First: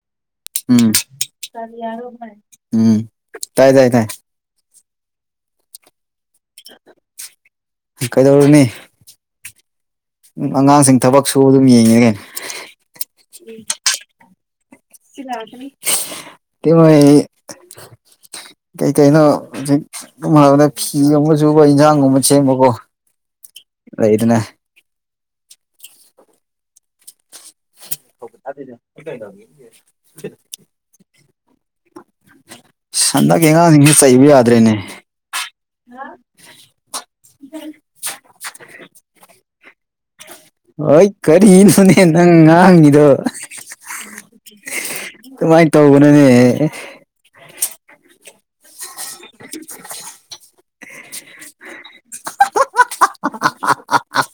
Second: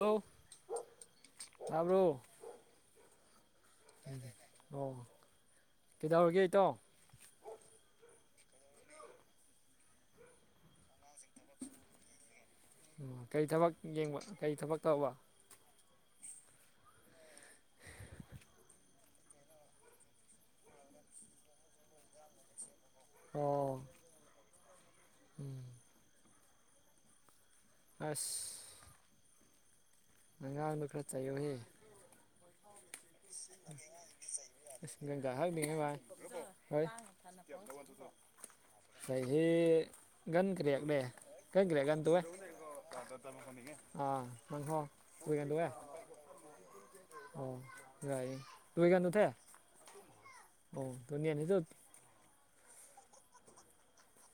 ꯑꯣ ꯎꯝ ꯎꯝ ꯇꯥꯏ ꯇꯥꯏ ꯇꯥꯏ ꯑꯣ ꯀꯩꯗꯧꯔꯤꯒꯦ? ꯀꯩꯗꯧꯔꯨꯅꯤ ꯎꯝ ꯑꯉꯥꯡꯁꯤꯡ ꯊꯕꯛ ꯁꯨꯕ ꯑꯗꯨꯝ ꯌꯦꯡꯉꯤꯅꯤ ꯀꯩꯅꯣ꯫ ꯑꯣ ꯀꯔꯤ ꯊꯕꯛ ꯌꯦꯡꯕ ꯀꯔꯤ ꯊꯕꯛ ꯇꯧꯕ꯫ ꯇꯤꯃꯣꯏ ꯀꯩ ꯀꯩꯩꯅꯣ ꯍꯧꯖꯤꯛ ꯈꯣꯏꯃꯥꯗ ꯐꯤꯒꯨꯝꯕ ꯆꯨꯕ ꯏꯟꯖꯥꯡꯒꯨꯝꯕ ꯁꯦꯝꯕꯀꯣ ꯑꯣ ꯂꯩꯗꯅ ꯎꯝ ꯑꯁ ꯥꯁꯤꯁꯦ ꯁꯤ ꯀꯩꯅꯣꯒꯤ ꯁꯦ ꯑꯉꯥꯡꯗꯣ ꯈꯔ ꯆꯩꯌꯨꯍꯦ ꯑꯁ ꯍꯟꯗꯛꯀꯤ ꯑꯉꯥꯡꯁꯤꯡꯁꯤ ꯆꯩꯕ ꯌꯗꯔꯦ ꯅꯦ [unintelligible] ꯍꯣꯏ ꯆꯍꯤ ꯀꯔꯤꯅꯣꯅꯦ ꯅꯪ ꯉꯥꯡꯉꯤꯗꯣ [unintelligible] ꯑꯗꯨꯃꯥꯏ ꯇꯧꯒꯅꯨ ꯅꯦꯍꯦ [unintelligible] [unintelligible]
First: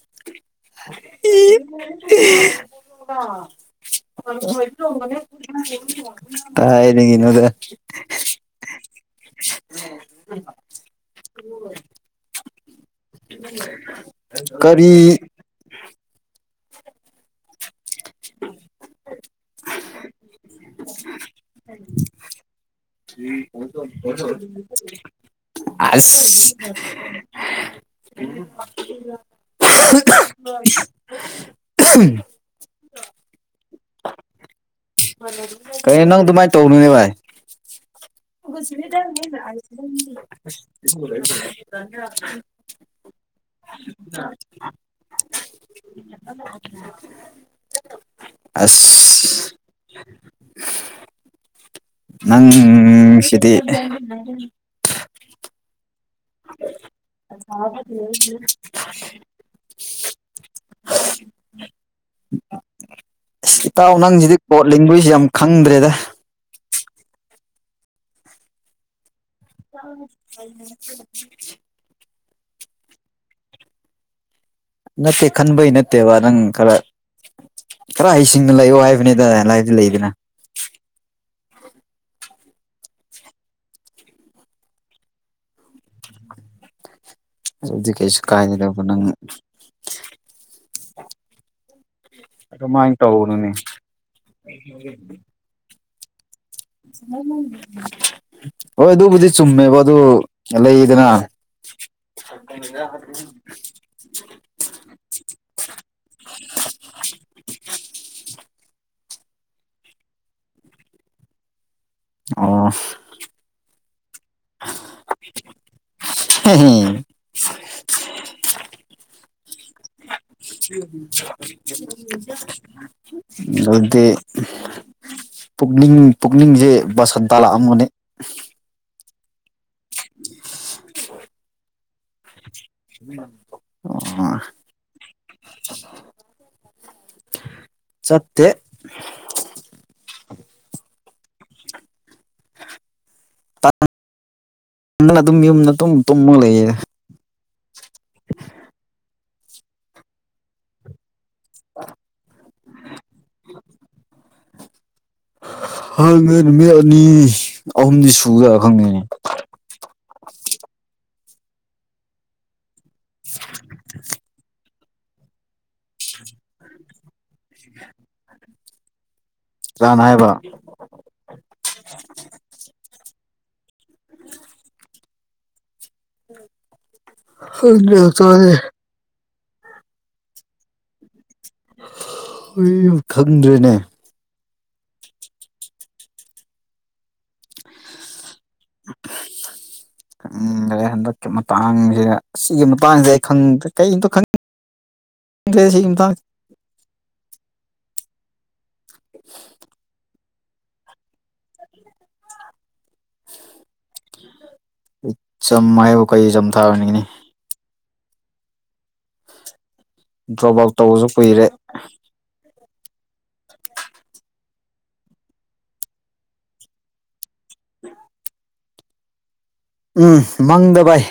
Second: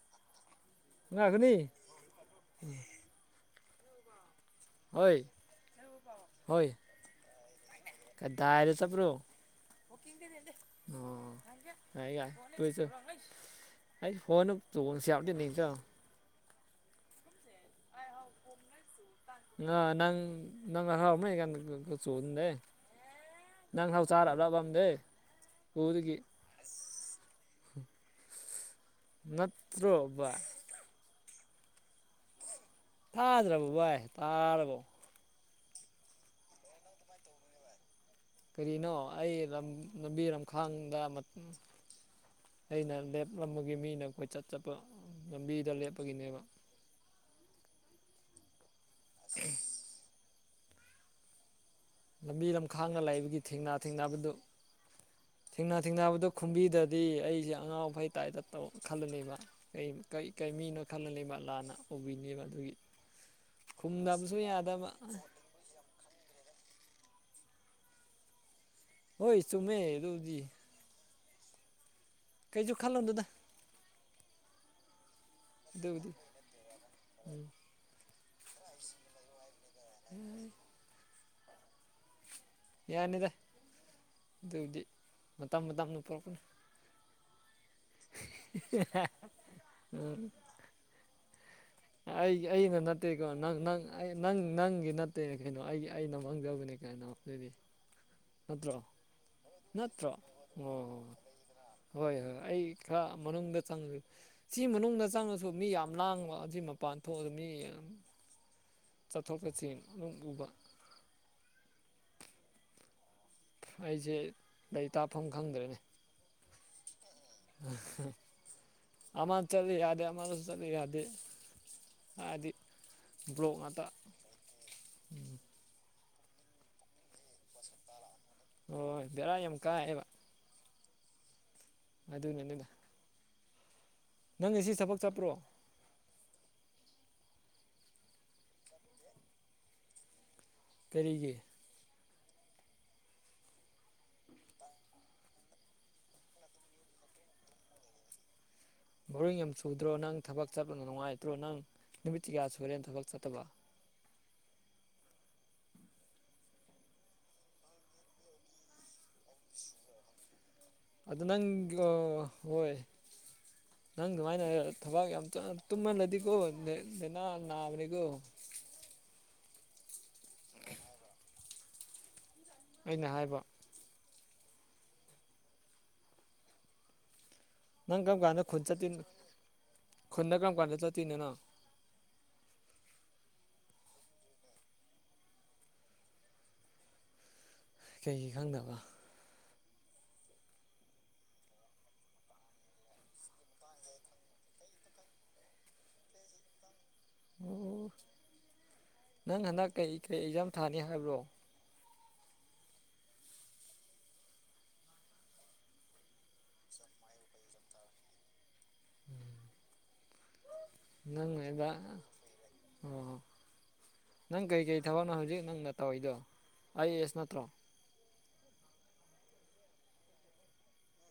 ꯉꯥꯒꯅꯤ ꯍꯣꯏ [unintelligible] ꯀꯥꯏꯗꯒꯤꯅꯣꯗ ꯀꯥꯏꯗ ꯆꯠꯄ꯭ꯔꯣ [unintelligible] ꯑꯩ ꯐꯣꯟ ꯀꯔꯤ [unintelligible] [unintelligible] ꯅꯪ ꯅꯍꯥꯎ ꯆꯥꯔꯕ꯭ꯔꯕ ꯑꯝꯗꯦ ꯑꯁ ꯅꯠꯇ꯭ꯔꯣꯕ [unintelligible] [unintelligible] [unintelligible] ꯀꯩꯅꯣ ꯅꯪ ꯑꯗꯨꯃꯥꯏꯅ ꯇꯧꯅꯨꯅꯦ ꯚꯥꯏ ꯀꯔꯤꯅꯣ ꯑꯩ ꯂꯝꯕꯤ ꯂꯝꯈꯥꯡꯗ ꯑꯩꯅ ꯂꯦꯞꯂꯝꯕꯒꯤ ꯃꯤꯅ ꯑꯩꯈꯣꯏ ꯆꯠ ꯆꯠꯄ ꯂꯝꯕꯤꯗ ꯂꯦꯞꯄꯒꯤꯅꯦꯕ [unintelligible] ꯑꯁ ꯅꯪ ꯂꯝꯕꯤ ꯂꯝꯈꯥꯡꯗ ꯂꯩꯕꯒꯤ ꯁꯤꯗꯤ ꯊꯦꯡꯅꯥ ꯊꯦꯡꯅꯕꯗꯨ ꯊꯦꯡꯅꯥ ꯊꯦꯡꯅꯥꯕꯗꯣ ꯈꯨꯝꯕꯤꯗꯗꯤ ꯑꯩꯁꯦ ꯑꯉꯥꯎ ꯐꯩ ꯇꯥꯏꯇ ꯇꯧ ꯈꯜꯂꯅꯦ ꯀꯩ ꯀꯩ ꯀꯩ ꯃꯤꯅꯣ ꯈꯜꯂꯅꯦꯕ ꯂꯥꯟꯅ ꯎꯕꯤꯅꯦꯕ ꯑꯗꯨꯒꯤ ꯏꯇꯥꯎ ꯅꯪꯁꯤꯗꯤ ꯈꯨꯝꯗꯕꯁꯨ ꯀꯣꯠ ꯌꯥꯗꯕ ꯂꯤꯡꯒꯣꯏꯁ ꯌꯥꯝ ꯈꯪꯗ꯭ꯔꯦꯗ ꯍꯣꯏ ꯆꯨꯝꯃꯦ ꯑꯗꯨꯗꯤ [unintelligible] ꯀꯩꯁꯨ ꯈꯜꯂꯨꯅꯨꯗ ꯉꯁꯝ ꯈꯟꯕꯒꯤ ꯑꯗꯨꯕꯨꯗꯤ ꯅꯠꯇꯦꯕ ꯈꯟꯕꯩ ꯅꯪ ꯈꯔ ꯎꯝ ꯈꯔ ꯍꯩꯁꯤꯡꯅ ꯂꯩꯌꯣ ꯍꯥꯏꯕꯤꯅꯝꯗ ꯂꯩꯗꯅ ꯌꯥꯅꯤꯗ ꯑꯗꯨꯕꯨꯗꯤ ꯃꯇꯝ ꯃꯇꯝꯅ ꯄꯨꯔꯛꯀꯅꯤ ꯑꯗꯨꯗꯤ ꯀꯩꯁꯨ ꯀꯥꯏꯗꯅꯕ ꯅꯪꯅ ꯎꯝ ꯑꯩꯒꯤ ꯑꯩꯅ ꯑꯗꯨꯃꯥꯏꯅ ꯅꯠꯇꯦꯀꯣ ꯇꯧꯒꯅꯨꯅꯦ ꯅꯪ ꯅꯪ ꯅꯪ ꯅꯪꯒꯤ ꯅꯠꯇꯦ ꯀꯩꯅꯣ ꯑꯩꯒꯤ ꯑꯩꯅ ꯃꯥꯡꯖꯕꯅꯦ ꯀꯩꯅꯣ ꯑꯗꯨꯗꯤ ꯅꯠꯇ꯭ꯔꯣ ꯍꯣꯏ ꯑꯗꯨꯕꯨꯗꯤ ꯆꯨꯝꯃꯦꯕ ꯑꯗꯨ ꯅꯠꯇ꯭ꯔꯣ ꯑꯣ ꯂꯩꯗꯅ ꯍꯣꯏ ꯍꯣꯏ ꯑꯩ ꯈꯔ ꯃꯅꯨꯡꯗ ꯆꯪꯉꯦ ꯁꯤ ꯃꯅꯨꯡꯗ ꯆꯪꯉꯁꯨ ꯃꯤ ꯌꯥꯝ ꯂꯥꯡꯕ ꯑꯗꯨꯏ ꯃꯄꯥꯟ ꯊꯣꯛꯑꯅꯤ ꯃꯤ ꯌꯥꯝ ꯆꯠꯊꯣꯛ ꯆꯠꯁꯤꯟ ꯑꯗꯨꯝ ꯎꯕ ꯑꯣ ꯑꯩꯁꯦ ꯂꯩꯇꯥꯐꯝ ꯈꯪꯗ꯭ꯔꯦꯅꯦ [unintelligible] ꯑꯃ ꯆꯠꯂꯤ ꯌꯥꯗꯦ ꯑꯃ ꯍꯥꯏꯗꯤ ꯕ꯭ꯂꯣꯛ [unintelligible] ꯉꯥꯛꯇ ꯑꯗꯨꯗꯤ [unintelligible] ꯄꯨꯛꯅꯤꯡ ꯄꯨꯛꯅꯤꯡꯖꯦ ꯕꯥꯁꯟꯇ ꯂꯥꯛꯑꯝꯒꯅꯤ ꯑꯣꯏ ꯕꯦꯔꯥ ꯌꯥꯝ ꯀꯥꯏꯌꯦꯕ [inaudible] ꯑꯗꯨꯅꯅꯦꯗ [inaudible] [unintelligible] ꯅꯪ ꯑꯁꯤ ꯊꯕꯛ ꯆꯠꯄ꯭ꯔꯣ ꯆꯠꯇꯦ ꯀꯔꯤꯒꯤ ꯇꯟ ꯇꯟꯗꯅ ꯑꯗꯨꯝ ꯌꯨꯝꯗ ꯇꯨꯝ ꯇꯨꯝꯃꯒ ꯂꯩꯌꯦ ꯕꯣꯔꯤꯡ ꯌꯥꯝ ꯆꯨꯗ꯭ꯔꯣ ꯅꯪ ꯊꯕꯛ ꯆꯠꯄꯅꯥ ꯅꯨꯡꯉꯥꯏꯇ꯭ꯔꯣ ꯅꯪ ꯅꯨꯃꯤꯠ ꯀꯌꯥ ꯁꯨꯔꯦ ꯊꯕꯛ ꯆꯠꯇꯕ ꯈꯪꯗꯦ ꯅꯨꯃꯤꯠ ꯑꯅꯤ ꯑꯍꯨꯝꯗꯤ ꯁꯨꯖꯥꯂꯥ ꯈꯪꯗꯦꯅꯦ ꯑꯗꯨ ꯅꯪꯒ꯭ꯂꯣ ꯍꯣꯏ ꯅꯪ ꯑꯗꯨꯃꯥꯏꯅ ꯊꯕꯥꯛ ꯌꯥꯝ ꯇꯝ ꯇꯨꯝꯃꯜꯂꯗꯤꯀꯣ ꯂꯩꯅꯥ ꯅꯥꯕꯅꯤꯒꯣ ꯀꯅꯥꯅ ꯍꯥꯏꯕ [unintelligible] ꯑꯩꯅ ꯍꯥꯏꯕ ꯈꯪꯗꯦ ꯅꯪ ꯀꯔꯝ ꯍꯛꯆꯥꯡꯖꯦ [unintelligible] ꯈꯨꯟꯗ ꯀꯔꯝ ꯀꯥꯟꯗ ꯆꯠꯇꯣꯏꯅꯣ ꯅꯪ [unintelligible] ꯈꯪꯗ꯭ꯔꯦꯅꯦ ꯀꯩꯒꯤ ꯈꯪꯗꯕ ꯈꯪꯗꯔꯦ ꯍꯟꯗꯛꯀꯤ ꯃꯇꯥꯡꯖꯦ ꯁꯤꯒꯤ ꯃꯇꯥꯡꯖꯦ ꯈꯪꯗ꯭ꯔꯦ ꯀꯔꯤꯝꯇ ꯈꯟꯗ꯭ꯔꯦ ꯁꯤ ꯃꯇꯥꯡꯖꯦ ꯑꯣ ꯅꯪ ꯍꯟꯗꯛ ꯀꯩ ꯀꯔꯤ ꯑꯦꯛꯖꯥꯝ ꯊꯥꯅꯤ ꯍꯥꯏꯕ꯭ꯔꯣ ꯑꯦꯛꯖꯥꯝ ꯍꯥꯏꯕꯨ ꯀꯩ ꯑꯦꯖꯥꯝ ꯊꯥꯔꯨꯅꯤꯒꯤꯅꯤ [unintelligible] ꯗ꯭ꯔꯣꯞ ꯑꯥꯎꯠ ꯇꯧꯕꯁꯨ ꯀꯨꯏꯔꯦ ꯑꯣ ꯍꯣ ꯅꯪ ꯀꯔꯤ ꯀꯩ ꯊꯕꯛꯅꯣ ꯍꯧꯖꯤꯛ ꯅꯪꯅ ꯇꯧꯔꯤꯗꯣ ꯑꯥꯏ ꯑꯦꯁ ꯅꯠꯇ꯭ꯔꯣ ꯎꯝ ꯃꯪꯗ ꯚꯥꯏ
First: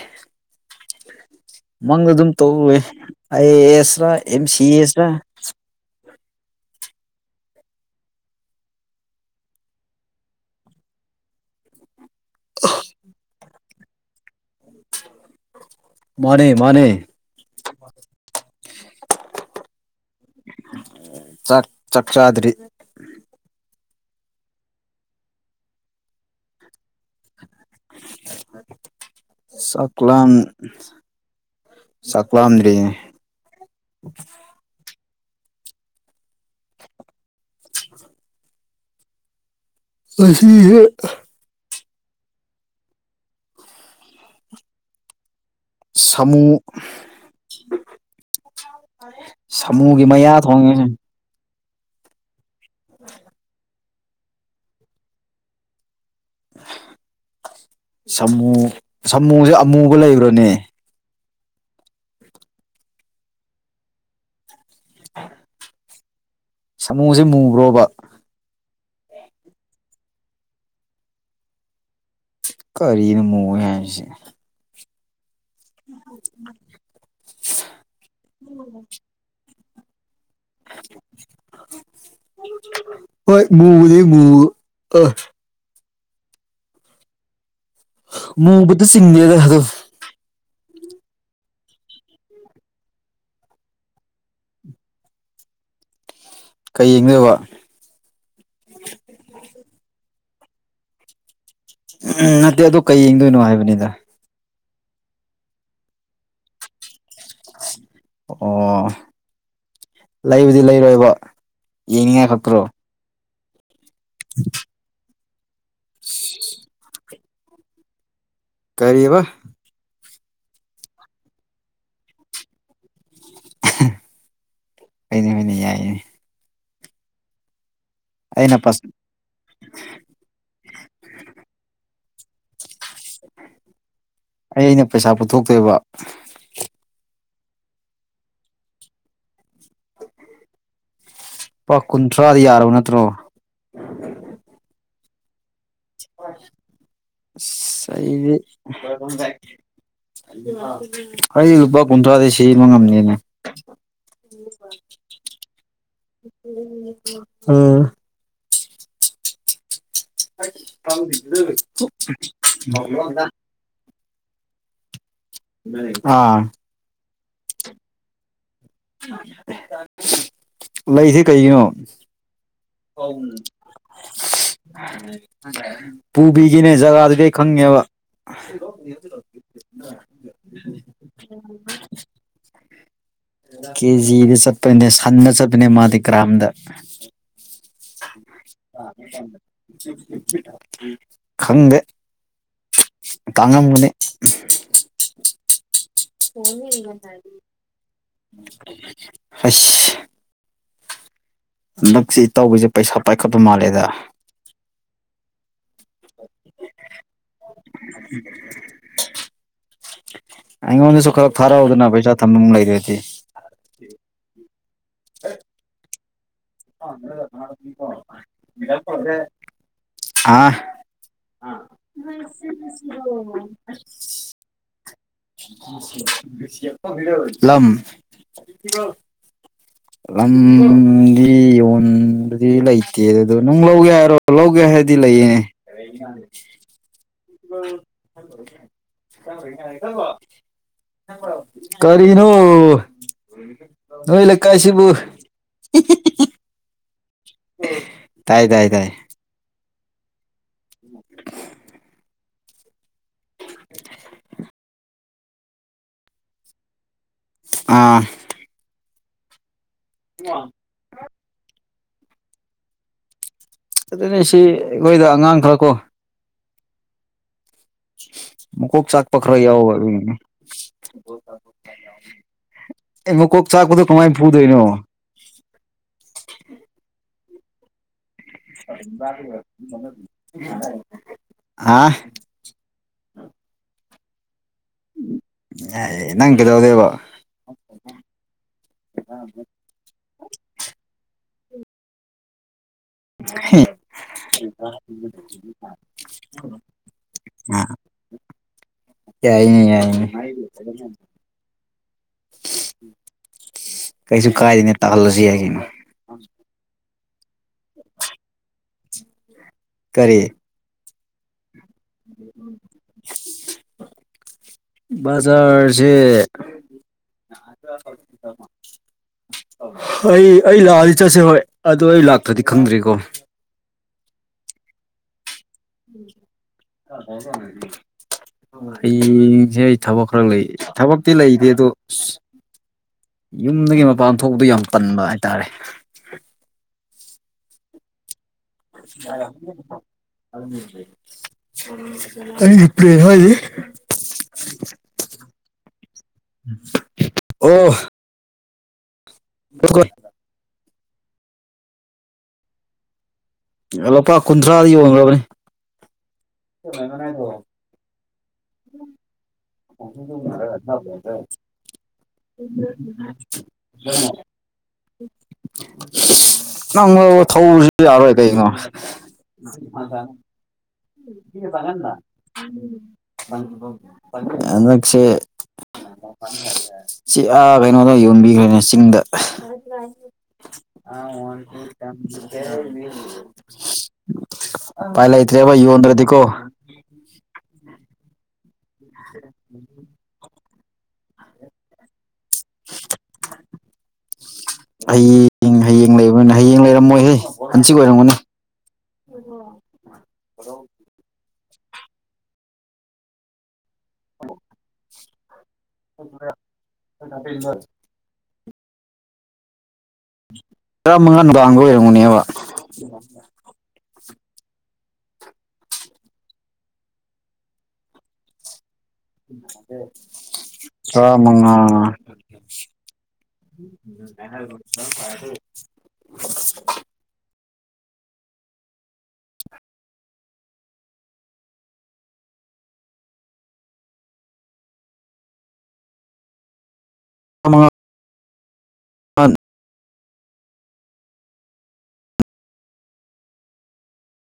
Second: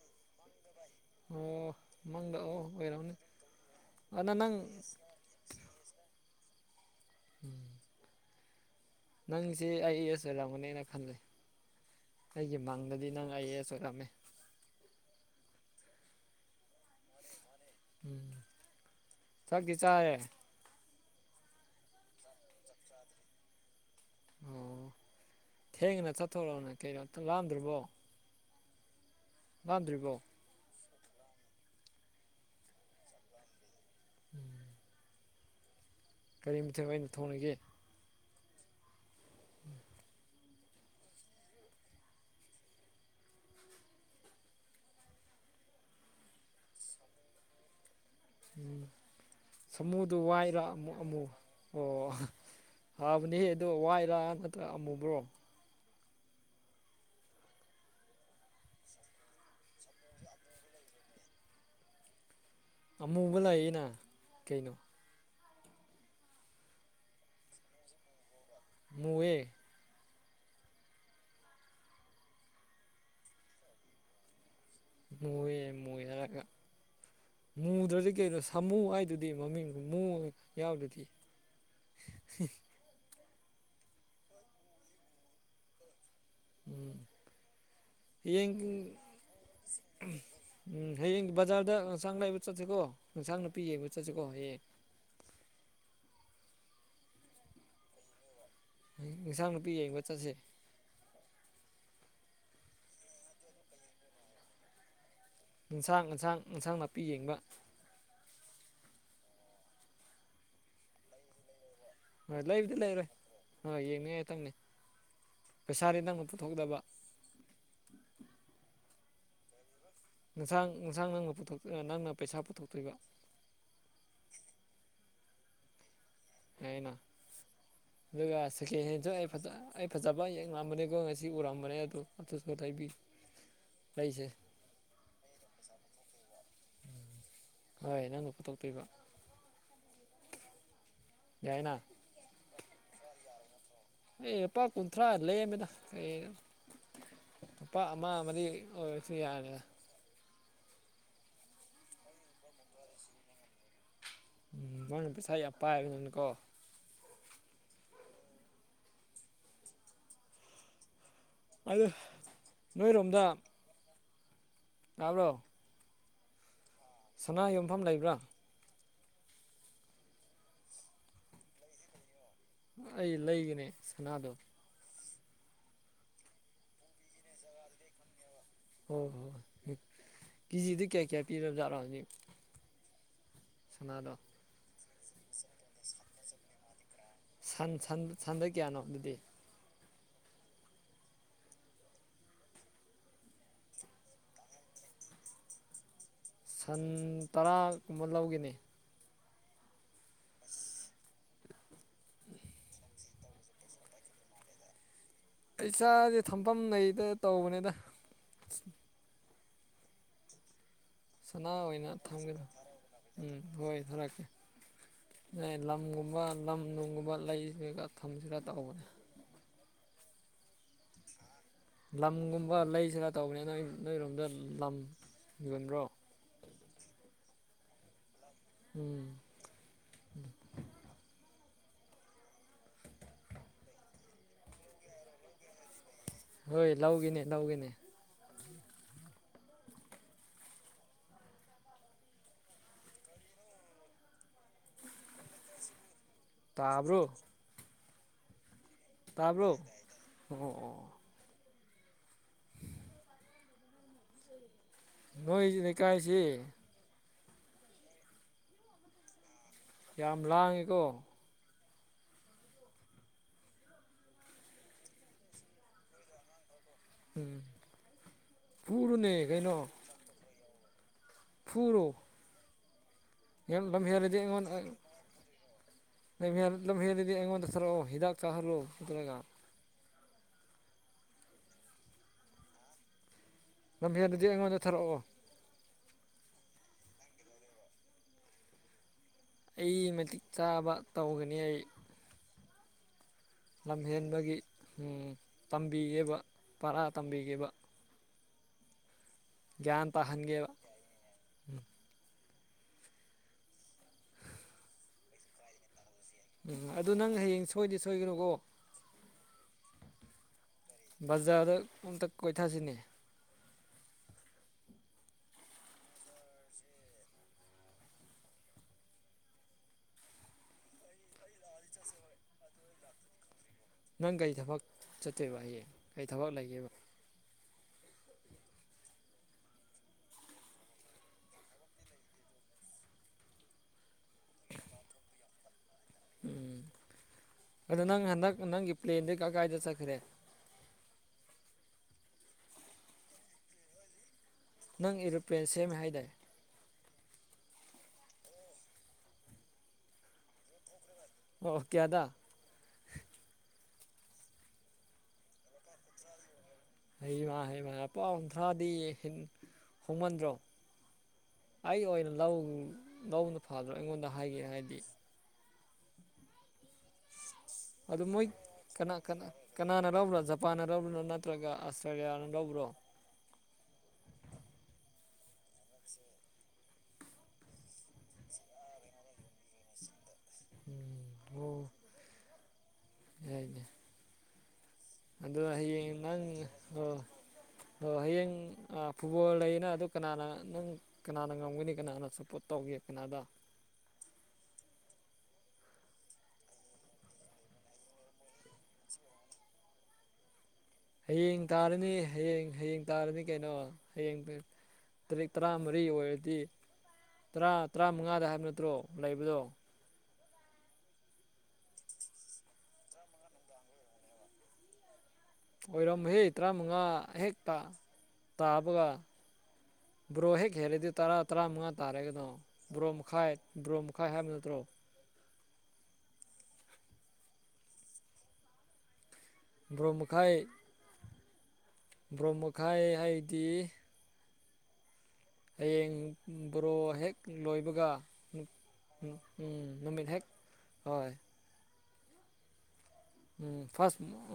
ꯑꯣ ꯃꯪꯗ ꯑꯗꯨꯝ ꯑꯣ ꯇꯧꯋꯦ ꯑꯣꯏꯔꯝꯅꯤ ꯑꯥꯏ ꯑꯦ ꯑꯦꯁ ꯔꯥ ꯑꯗꯨꯅ ꯑꯦꯝ ꯅꯪ ꯁꯤ ꯑꯦꯁ ꯔꯥ ꯎꯝ ꯅꯪꯁꯤ ꯑꯥꯏ ꯑꯦ ꯑꯦꯁ ꯑꯣꯏꯔꯝꯒꯅꯦꯅ ꯈꯟꯂꯦ ꯑꯩꯒꯤ ꯃꯪꯗꯗꯤ ꯅꯪ ꯑꯥꯏ ꯑꯦ ꯑꯦꯁ ꯑꯣꯏꯔꯝꯃꯦ ꯃꯥꯅꯦ ꯃꯥꯅꯦ ꯆꯥꯛꯇꯤ ꯆꯥꯔꯦ ꯆꯥꯛ ꯆꯥꯛ ꯆꯥꯗ꯭ꯔꯤ ꯑꯣ ꯊꯦꯡꯅ ꯆꯥꯊꯣꯔꯣꯅꯦ ꯀꯩꯅꯣ ꯂꯥꯝꯗ꯭ꯔꯤꯕꯣ ꯆꯥꯛ ꯂꯥꯝ ꯆꯥꯛ ꯂꯥꯝꯗ꯭ꯔꯤꯅꯦ [unintelligible] ꯀꯔꯤ ꯃꯊꯦꯜ ꯑꯣꯏꯅ ꯊꯣꯡꯂꯒꯦ ꯉꯁꯤꯖꯦ ꯁꯃꯨ ꯎꯝ ꯁꯥꯃꯨꯒꯤ ꯁꯥꯃꯨꯗꯨ ꯃꯌꯥ ꯋꯥꯏꯔ ꯊꯣꯡꯉꯦ ꯑꯃꯨꯛ ꯑꯃꯨ ꯑꯣ ꯐꯕꯅꯦꯍ ꯑꯗꯣ ꯋꯥꯏꯔꯥ ꯅꯠꯇ꯭ꯔꯒ ꯑꯃꯨꯕ꯭ꯔꯣ ꯁꯥꯃꯨ ꯁꯥꯃꯨꯁꯦ ꯑꯃꯨꯕ ꯂꯩꯕ꯭ꯔꯥꯅꯦ ꯑꯃꯨꯕ ꯂꯥꯛꯌꯦꯅ ꯀꯩꯅꯣ ꯁꯥꯃꯨꯁꯦ ꯃꯨꯕ꯭ꯔꯣꯕ ꯃꯨꯏꯌꯦ ꯀꯔꯤꯅꯣ ꯃꯨꯌꯦ ꯍꯥꯏꯁꯦ ꯃꯨꯌꯦ ꯃꯨꯏ ꯍꯥꯏꯔꯒ ꯃꯨꯗ꯭ꯔꯗꯤ ꯀꯩꯅꯣ ꯁꯥꯃꯨ ꯍꯥꯏ ꯑꯗꯨꯗꯤ ꯃꯃꯤꯡꯖꯨ ꯃꯨ ꯌꯥꯎꯋꯤꯗꯨꯗꯤ ꯍꯣꯏ ꯃꯨꯗꯤ ꯃꯨ ꯑ ꯎꯝ ꯌꯦꯡ ꯃꯨꯕꯗ ꯆꯤꯡꯗꯦꯗ ꯑꯗꯣ ꯎꯝ ꯍꯌꯦꯡ ꯕꯖꯥꯔꯗ ꯏꯟꯁꯥꯡ ꯂꯩꯥꯕ ꯆꯠꯁꯤꯀꯣ ꯏꯟꯁꯥꯡ ꯅꯥꯄꯤ ꯌꯦꯡꯕ ꯆꯠꯁꯤꯀꯣ ꯍꯌꯦꯡ ꯀꯩ ꯌꯦꯡꯅꯕ ꯏꯟꯁꯥꯡ ꯅꯨꯄꯤ ꯌꯦꯡꯕ ꯆꯠꯁꯦ ꯎꯝ ꯅꯠꯇꯦ ꯑꯗꯨ ꯀꯩ ꯌꯦꯡꯗꯣꯏꯅꯣ ꯍꯥꯏꯕꯅꯤꯗ ꯏꯟꯁꯥꯡ ꯏꯟꯁꯥꯡ ꯏꯟꯁꯥꯡ ꯅꯥꯄꯤ ꯌꯦꯡꯕ ꯑꯣ ꯂꯩꯕꯗꯤ ꯂꯩꯔꯣꯏꯕ ꯌꯦꯡꯅꯤꯡꯉꯥꯏ ꯍꯣꯏ ꯈꯛꯇ꯭ꯔꯣ ꯂꯩꯕꯨꯗꯤ ꯂꯩꯔꯣꯏ ꯍꯣꯏ ꯌꯦꯡꯅꯤꯡꯉꯥꯏꯇꯪꯅꯤ ꯄꯩꯁꯥꯗꯤ ꯅꯪꯅ ꯄꯨꯊꯣꯛꯇꯕ ꯀꯔꯤꯑꯕ ꯏꯟꯁꯥꯡ ꯏꯟꯁꯥꯡ ꯅꯪꯅ ꯄꯨꯊꯣꯛꯇꯣ ꯅꯪꯅ ꯄꯩꯁꯥ ꯄꯨꯊꯣꯛꯇꯣꯏꯕ ꯍꯣꯏꯅꯦ ꯍꯣꯏꯅꯦ ꯌꯥꯏꯌꯦ ꯀꯩꯅꯣ ꯑꯗꯨꯒ ꯑꯩꯅ ꯁꯦꯀꯦꯟꯍꯦꯟꯁꯨ ꯑꯩ ꯐꯖ ꯑꯩ ꯐꯖꯕ ꯌꯦꯡꯉꯝꯕꯅꯦꯀꯣ ꯉꯁꯤ ꯎꯔꯝꯕꯅꯦ ꯑꯗꯣ ꯑꯗꯨꯁꯨ ꯂꯩꯕꯤ ꯂꯩꯁꯦ ꯑꯩꯅ ꯄꯩꯁꯥ ꯄꯨꯊꯣꯛꯇꯣꯏꯕ ꯍꯣꯏ ꯅꯪꯅ ꯄꯨꯊꯣꯛꯇꯣꯏꯕ ꯌꯥꯏꯅ ꯂꯨꯄꯥ ꯀꯨꯟꯊ꯭ꯔꯥꯗꯤ ꯌꯥꯔꯕ ꯅꯠꯇ꯭ꯔꯣ ꯑꯦ ꯂꯄꯥ ꯀꯨꯟꯊ꯭ꯔꯥ ꯂꯦꯝꯃꯦꯗ ꯑꯩ ꯂꯨꯄꯥ ꯑꯁ ꯑꯃ ꯑꯩꯗꯤ ꯃꯔꯤ ꯑꯣꯏꯔꯁꯨ ꯌꯥꯔꯦ ꯑꯩ ꯂꯨꯄꯥ ꯀꯨꯟꯊ꯭ꯔꯥꯗꯤ ꯁꯤꯕ ꯉꯝꯅꯦꯅꯦ ꯎꯝ ꯅꯪꯅ ꯄꯩꯁꯥ ꯌꯥꯝ ꯄꯥꯏꯕꯅꯤꯅꯀꯣ ꯎꯝ ꯑꯗꯨ ꯅꯣꯏꯔꯣꯝꯗ [unintelligible] ꯇꯥꯕ꯭ꯔꯣ ꯑꯥ ꯁꯅꯥ ꯌꯣꯟꯐꯝ ꯂꯩꯕ꯭ꯔꯥ ꯂꯩꯁꯦ ꯀꯩꯒꯤꯅꯣ ꯑꯩ ꯂꯩꯒꯦꯅꯦ ꯁꯅꯥꯗꯣ ꯄꯨꯚꯤꯒꯦꯅꯦ ꯖꯒꯥꯗꯨꯗꯤ ꯈꯪꯉꯦꯕ ꯍꯣꯏ ꯍꯣꯏ ꯀꯦꯖꯤꯗ ꯀꯌꯥ ꯀꯌꯥ ꯄꯤꯔꯕꯖꯥꯅꯣ ꯍꯧꯖꯤꯛ ꯁꯅꯥꯗꯣ ꯀꯦꯖꯤꯗ ꯆꯠꯄ꯭ꯔꯅꯦ ꯁꯟꯗ ꯆꯠꯄꯅꯦ ꯃꯥꯗꯤ ꯒ꯭ꯔꯥꯝꯗ ꯁꯟ ꯁꯟ ꯁꯟꯗ ꯀꯌꯥꯅꯣ ꯑꯗꯨꯗꯤ ꯈꯪꯗꯦ ꯇꯥꯡꯉꯝꯒꯅꯤ ꯁꯟ ꯇꯔꯥ ꯀꯨꯝꯕ ꯂꯧꯒꯦꯅꯤ ꯑꯁ ꯍꯟꯗꯛꯁꯤ ꯏꯇꯥꯎꯕꯤꯁꯦ ꯄꯩꯁꯥ ꯄꯥꯏꯈꯠꯄ ꯃꯥꯜꯂꯦꯗ ꯄꯩꯁꯥꯖꯦ ꯊꯝꯐꯝ ꯂꯩꯇꯦ ꯇꯧꯕꯅꯤꯗ [unintelligible] ꯑꯩꯉꯣꯟꯗꯁꯨ ꯈꯔ ꯁꯅꯥ ꯊꯥꯔꯛꯎꯗ ꯑꯣꯏꯅ ꯄꯩꯁꯥ ꯊꯝꯒꯦꯗ ꯊꯝꯐꯝ ꯂꯩꯗ꯭ꯔꯗꯤ ꯎꯝ ꯍꯣꯏ ꯊꯔꯛꯀꯦ ꯅꯣꯏ ꯂꯝꯒꯨꯝꯕ ꯂꯝ ꯅꯨꯡꯒꯨꯝꯕ ꯂꯩꯔꯒ ꯊꯝꯁꯤꯒꯥ ꯇꯧꯕꯅꯦ ꯍꯥꯥ ꯂꯝꯒꯨꯝꯕ ꯂꯩꯁꯤꯔꯥ ꯇꯧꯕꯅꯦ ꯅꯣꯏ ꯅꯣꯏꯔꯣꯝꯗ ꯂꯝ ꯌꯣꯟꯕ꯭ꯔꯣ ꯂꯝ ꯎꯝ ꯂꯝꯗꯤ ꯌꯣꯟꯕꯗꯤ ꯂꯩꯇꯦ ꯑꯗꯨꯅ ꯅꯪ ꯂꯧꯒꯦ ꯍꯥꯏꯔꯣ ꯂꯧꯒꯦ ꯍꯥꯏꯔꯗꯤ ꯂꯩꯌꯦ ꯍꯣꯏ ꯂꯧꯒꯦꯅꯦ ꯂꯧꯒꯦꯅꯦ [inaudible] [unintelligible] ꯀꯔꯤꯅꯣ ꯅꯣꯏ ꯂꯩꯀꯥꯏꯁꯤꯕꯨ ꯇꯥꯕ꯭ꯔꯣ ꯇꯥꯏ ꯇꯥꯏ ꯇꯥꯏ ꯇꯥꯔꯕ꯭ꯔꯣ ꯑꯣ ꯑꯣ ꯑꯩꯈꯣꯏ ꯂꯩꯀꯥꯏꯁꯦ ꯑꯥ ꯌꯥꯝ ꯂꯥꯡꯉꯦꯀꯣ ꯑꯗꯨꯅꯦꯁꯤ ꯑꯩꯈꯣꯏꯗ ꯑꯉꯥꯡ ꯈꯔꯀꯣ ꯎꯝ ꯃꯀꯣꯛ ꯐꯨꯔꯨꯅꯦ ꯆꯥꯥꯛꯄ ꯈꯔ ꯀꯩꯅꯣ ꯌꯥꯎꯗꯕ ꯑꯗꯨꯒꯤꯅꯦ ꯐꯨꯔꯣ ꯑꯦ ꯃꯀꯣꯛ ꯆꯥꯛꯄꯗꯣ ꯀꯃꯥꯏꯅ ꯂꯝꯍꯦꯜꯂꯗꯤ ꯐꯨꯗꯣꯏꯅꯣ ꯂꯝꯍꯦꯜ ꯂꯝꯍꯦꯜꯗꯗꯤ ꯑꯩꯉꯣꯟꯗ ꯆꯠꯂꯣ ꯍꯤꯗꯥꯛ ꯆꯥꯍꯜꯂꯣ ꯅꯠꯇꯔꯒ ꯑꯥ ꯂꯝꯍꯦꯜꯗꯗꯤ ꯑꯩꯉꯣꯟꯗ ꯆꯠꯂꯛꯑꯣ ꯑꯦ ꯅꯪ ꯀꯩꯗꯧꯗꯣꯏꯕ ꯑꯩ ꯃꯇꯤꯛ ꯆꯥꯕ ꯇꯧꯒꯅꯤ ꯑꯩ ꯂꯝꯍꯦꯟꯕꯒꯤ ꯎꯝ ꯇꯝꯕꯤꯒꯦꯕ ꯄꯔꯥ ꯇꯝꯕꯤꯒꯦꯕ [inaudible] ꯑꯥ ꯌꯥꯏꯅꯦ ꯒ꯭ꯌꯥꯟ ꯌꯥꯏꯅꯦ ꯇꯥꯍꯟꯒꯦꯕ ꯀꯩꯁꯨ ꯀꯥꯏꯗꯦꯅꯦ ꯇꯧꯍꯜꯂꯁꯨ ꯌꯥꯏ ꯀꯩꯅꯣ ꯎꯝ ꯑꯗꯨ ꯅꯪ ꯍꯌꯦꯡ ꯁꯣꯏꯗꯤ ꯁꯣꯏꯒꯅꯨꯀꯣ ꯀꯔꯤ ꯕꯖꯥꯔꯗ ꯑꯝꯇ ꯀꯣꯏꯊꯁꯤꯅꯦ ꯕꯖꯥꯔꯖꯦ [inaudible] ꯑꯩ ꯑꯩ ꯂꯥꯛꯑꯗꯤ ꯆꯠꯁꯦ ꯍꯣꯏ ꯑꯗꯣ ꯑꯩ ꯂꯥꯛꯇ꯭ꯔꯗꯤ ꯈꯪꯗ꯭ꯔꯤꯀꯣ ꯅꯪ ꯀꯔꯤ ꯊꯕꯛ ꯆꯠꯇꯣꯏꯕ ꯍꯌꯦꯡ ꯀꯔꯤ ꯊꯕꯛ ꯂꯩꯒꯦꯕ [unintelligible] [inaudible] ꯍꯌꯦꯡꯁꯦ ꯑꯩ ꯊꯕꯛ ꯈꯔ ꯂꯩ ꯊꯕꯛꯇꯤ ꯂꯩꯇꯦ ꯑꯗꯣ ꯑꯁ꯫ ꯌꯨꯝꯗꯒꯤ ꯃꯄꯥꯟ ꯊꯣꯛꯄꯗ ꯌꯥꯝ ꯇꯟꯕ ꯍꯥꯏꯇꯥꯔꯦ꯫ ꯎꯝ ꯑꯗꯨ ꯅꯪ ꯍꯟꯗꯛ ꯅꯪꯒꯤ ꯄ꯭ꯂꯦꯟꯗꯤ ꯀ ꯀꯥꯏꯗ ꯆꯠꯈ꯭ꯔꯦ꯫ ꯑꯩꯒꯤ ꯄ꯭ꯂꯦꯟ ꯍꯥꯏꯗꯤ꯫ ꯅꯪ ꯏꯔꯣꯄ꯭ꯂꯦꯟ ꯁꯦꯝꯃꯦ ꯍꯥꯏꯗꯥꯏ꯫ ꯑꯣ꯫ [inaudible] ꯑꯣ ꯀꯌꯥꯗ꯫ ꯂꯨꯄꯥ ꯀꯨꯟꯊ꯭ꯔꯥꯗ ꯌꯣꯟꯈ꯭ꯔꯕꯅꯦ꯫ ꯍꯩꯃꯥ ꯍꯩꯃꯥ ꯂꯨꯄꯥ ꯀꯨꯟꯊ꯭ꯔꯥꯗꯤ ꯍꯤꯟ [inaudible] ꯑꯩ ꯑꯣꯏꯅ ꯂꯧ ꯂꯧꯕꯅ ꯐꯗ꯭ꯔꯣ ꯑꯩꯉꯣꯟꯗ ꯍꯥꯏꯒꯦ ꯍꯥꯏꯗꯦ꯫ ꯅꯪ ꯂꯧꯕ ꯊꯧꯕꯁꯨ ꯑꯗꯨ ꯌꯥꯔꯣꯏ ꯃꯣꯏ ꯀꯩꯅꯣ꯫ ꯄꯥꯟꯅꯅꯕ꯭ꯔꯣ ꯅꯠꯇ꯭ꯔꯒ ꯑꯁꯇꯔꯒ ꯌꯥꯟꯅ ꯂꯧꯕ꯭ꯔꯣ꯫ ꯍꯟꯗꯛꯁꯦ꯫ ꯁꯤ ꯑꯥ ꯀꯩꯅꯣꯗ ꯌꯣꯟꯕꯤꯈ꯭ꯔꯦꯅꯦ ꯆꯤꯡꯗ꯫ [inaudible] ꯑꯣ ꯌꯥꯏꯅꯦ ꯎꯄꯥꯏ ꯂꯩ ꯑꯗꯣ ꯍꯌꯦꯡ ꯅꯪ ꯑꯣ ꯑꯣ ꯍꯌꯦꯡ ꯑ ꯐꯨꯠꯕꯣꯜ ꯂꯩꯌꯦꯅ ꯑꯗꯨ ꯀꯅꯥꯅ ꯅꯪ ꯀꯅꯥꯅ ꯉꯝꯒꯅꯤ ꯀꯅꯥꯅ ꯁꯞꯄꯣꯠ ꯇꯧꯒꯦ ꯀꯅꯥꯗ꯫ ꯍꯌꯦꯡ ꯍꯌꯦꯡ ꯂꯩꯕ꯭ꯔꯅꯦ ꯍꯌꯦꯡ ꯂꯩꯔꯝꯃꯣꯏꯍꯦ ꯍꯟꯆꯤꯛ ꯑꯣꯏꯔꯝꯒꯅꯤ꯫ [inaudible] [inaudible] ꯍꯌꯦꯡ ꯇꯥꯔꯅꯤ ꯍꯌꯦꯡ ꯍꯌꯦꯡ ꯇꯥꯔꯅꯤ ꯀꯩꯅꯣ ꯍꯌꯦꯡ ꯇ ꯇꯔꯤꯛ ꯇꯔꯥꯃꯔꯤ ꯑꯣꯏꯔꯗꯤ ꯇꯔꯥ ꯇꯔꯥꯃꯉꯥꯗ ꯍꯥꯏꯕ ꯅꯠꯇ꯭ꯔꯣ ꯂꯩꯕꯗꯣ꯫ ꯇꯔꯥꯃꯉꯥ ꯅꯨꯡꯗꯥꯡꯗ ꯑꯣꯏꯔꯝꯒꯅꯤꯕ꯫ [inaudible] ꯑꯣꯏꯔꯝꯃꯣꯏꯍꯦ ꯇ꯭ꯔꯥꯃꯉꯥ ꯍꯦꯛ ꯇꯥ ꯇꯥꯕꯒ꯫ [inaudible] ꯕ꯭ꯔꯣ ꯍꯦꯛ ꯍꯦꯜꯂꯗꯤ ꯇꯔꯥ ꯇꯔꯥꯃꯉꯥ ꯇꯥꯔꯦ ꯀꯩꯅꯣ ꯕ꯭ꯔꯣ ꯃꯈꯥꯏ ꯕ꯭ꯔꯣ ꯃꯈꯥꯏ ꯍꯥꯏꯕ ꯅꯠꯇ꯭ꯔꯣ꯫ [inaudible] ꯕ꯭ꯔꯣ ꯃꯈꯥꯏ ꯕ꯭ꯔꯣ ꯃꯈꯥꯏ ꯍꯥꯏꯗꯤ꯫ ꯍꯌꯦꯡ ꯕꯣꯔꯣ ꯍꯦꯛ ꯇꯔꯥꯃꯉꯥ ꯂꯣꯏꯕꯒ ꯅꯨ ꯎꯝ ꯎꯝ ꯅꯨꯃꯤꯠ ꯍꯦꯛ ꯍꯣꯏ꯫ ꯎꯝ ꯐꯥꯁ ꯃꯣ ꯑ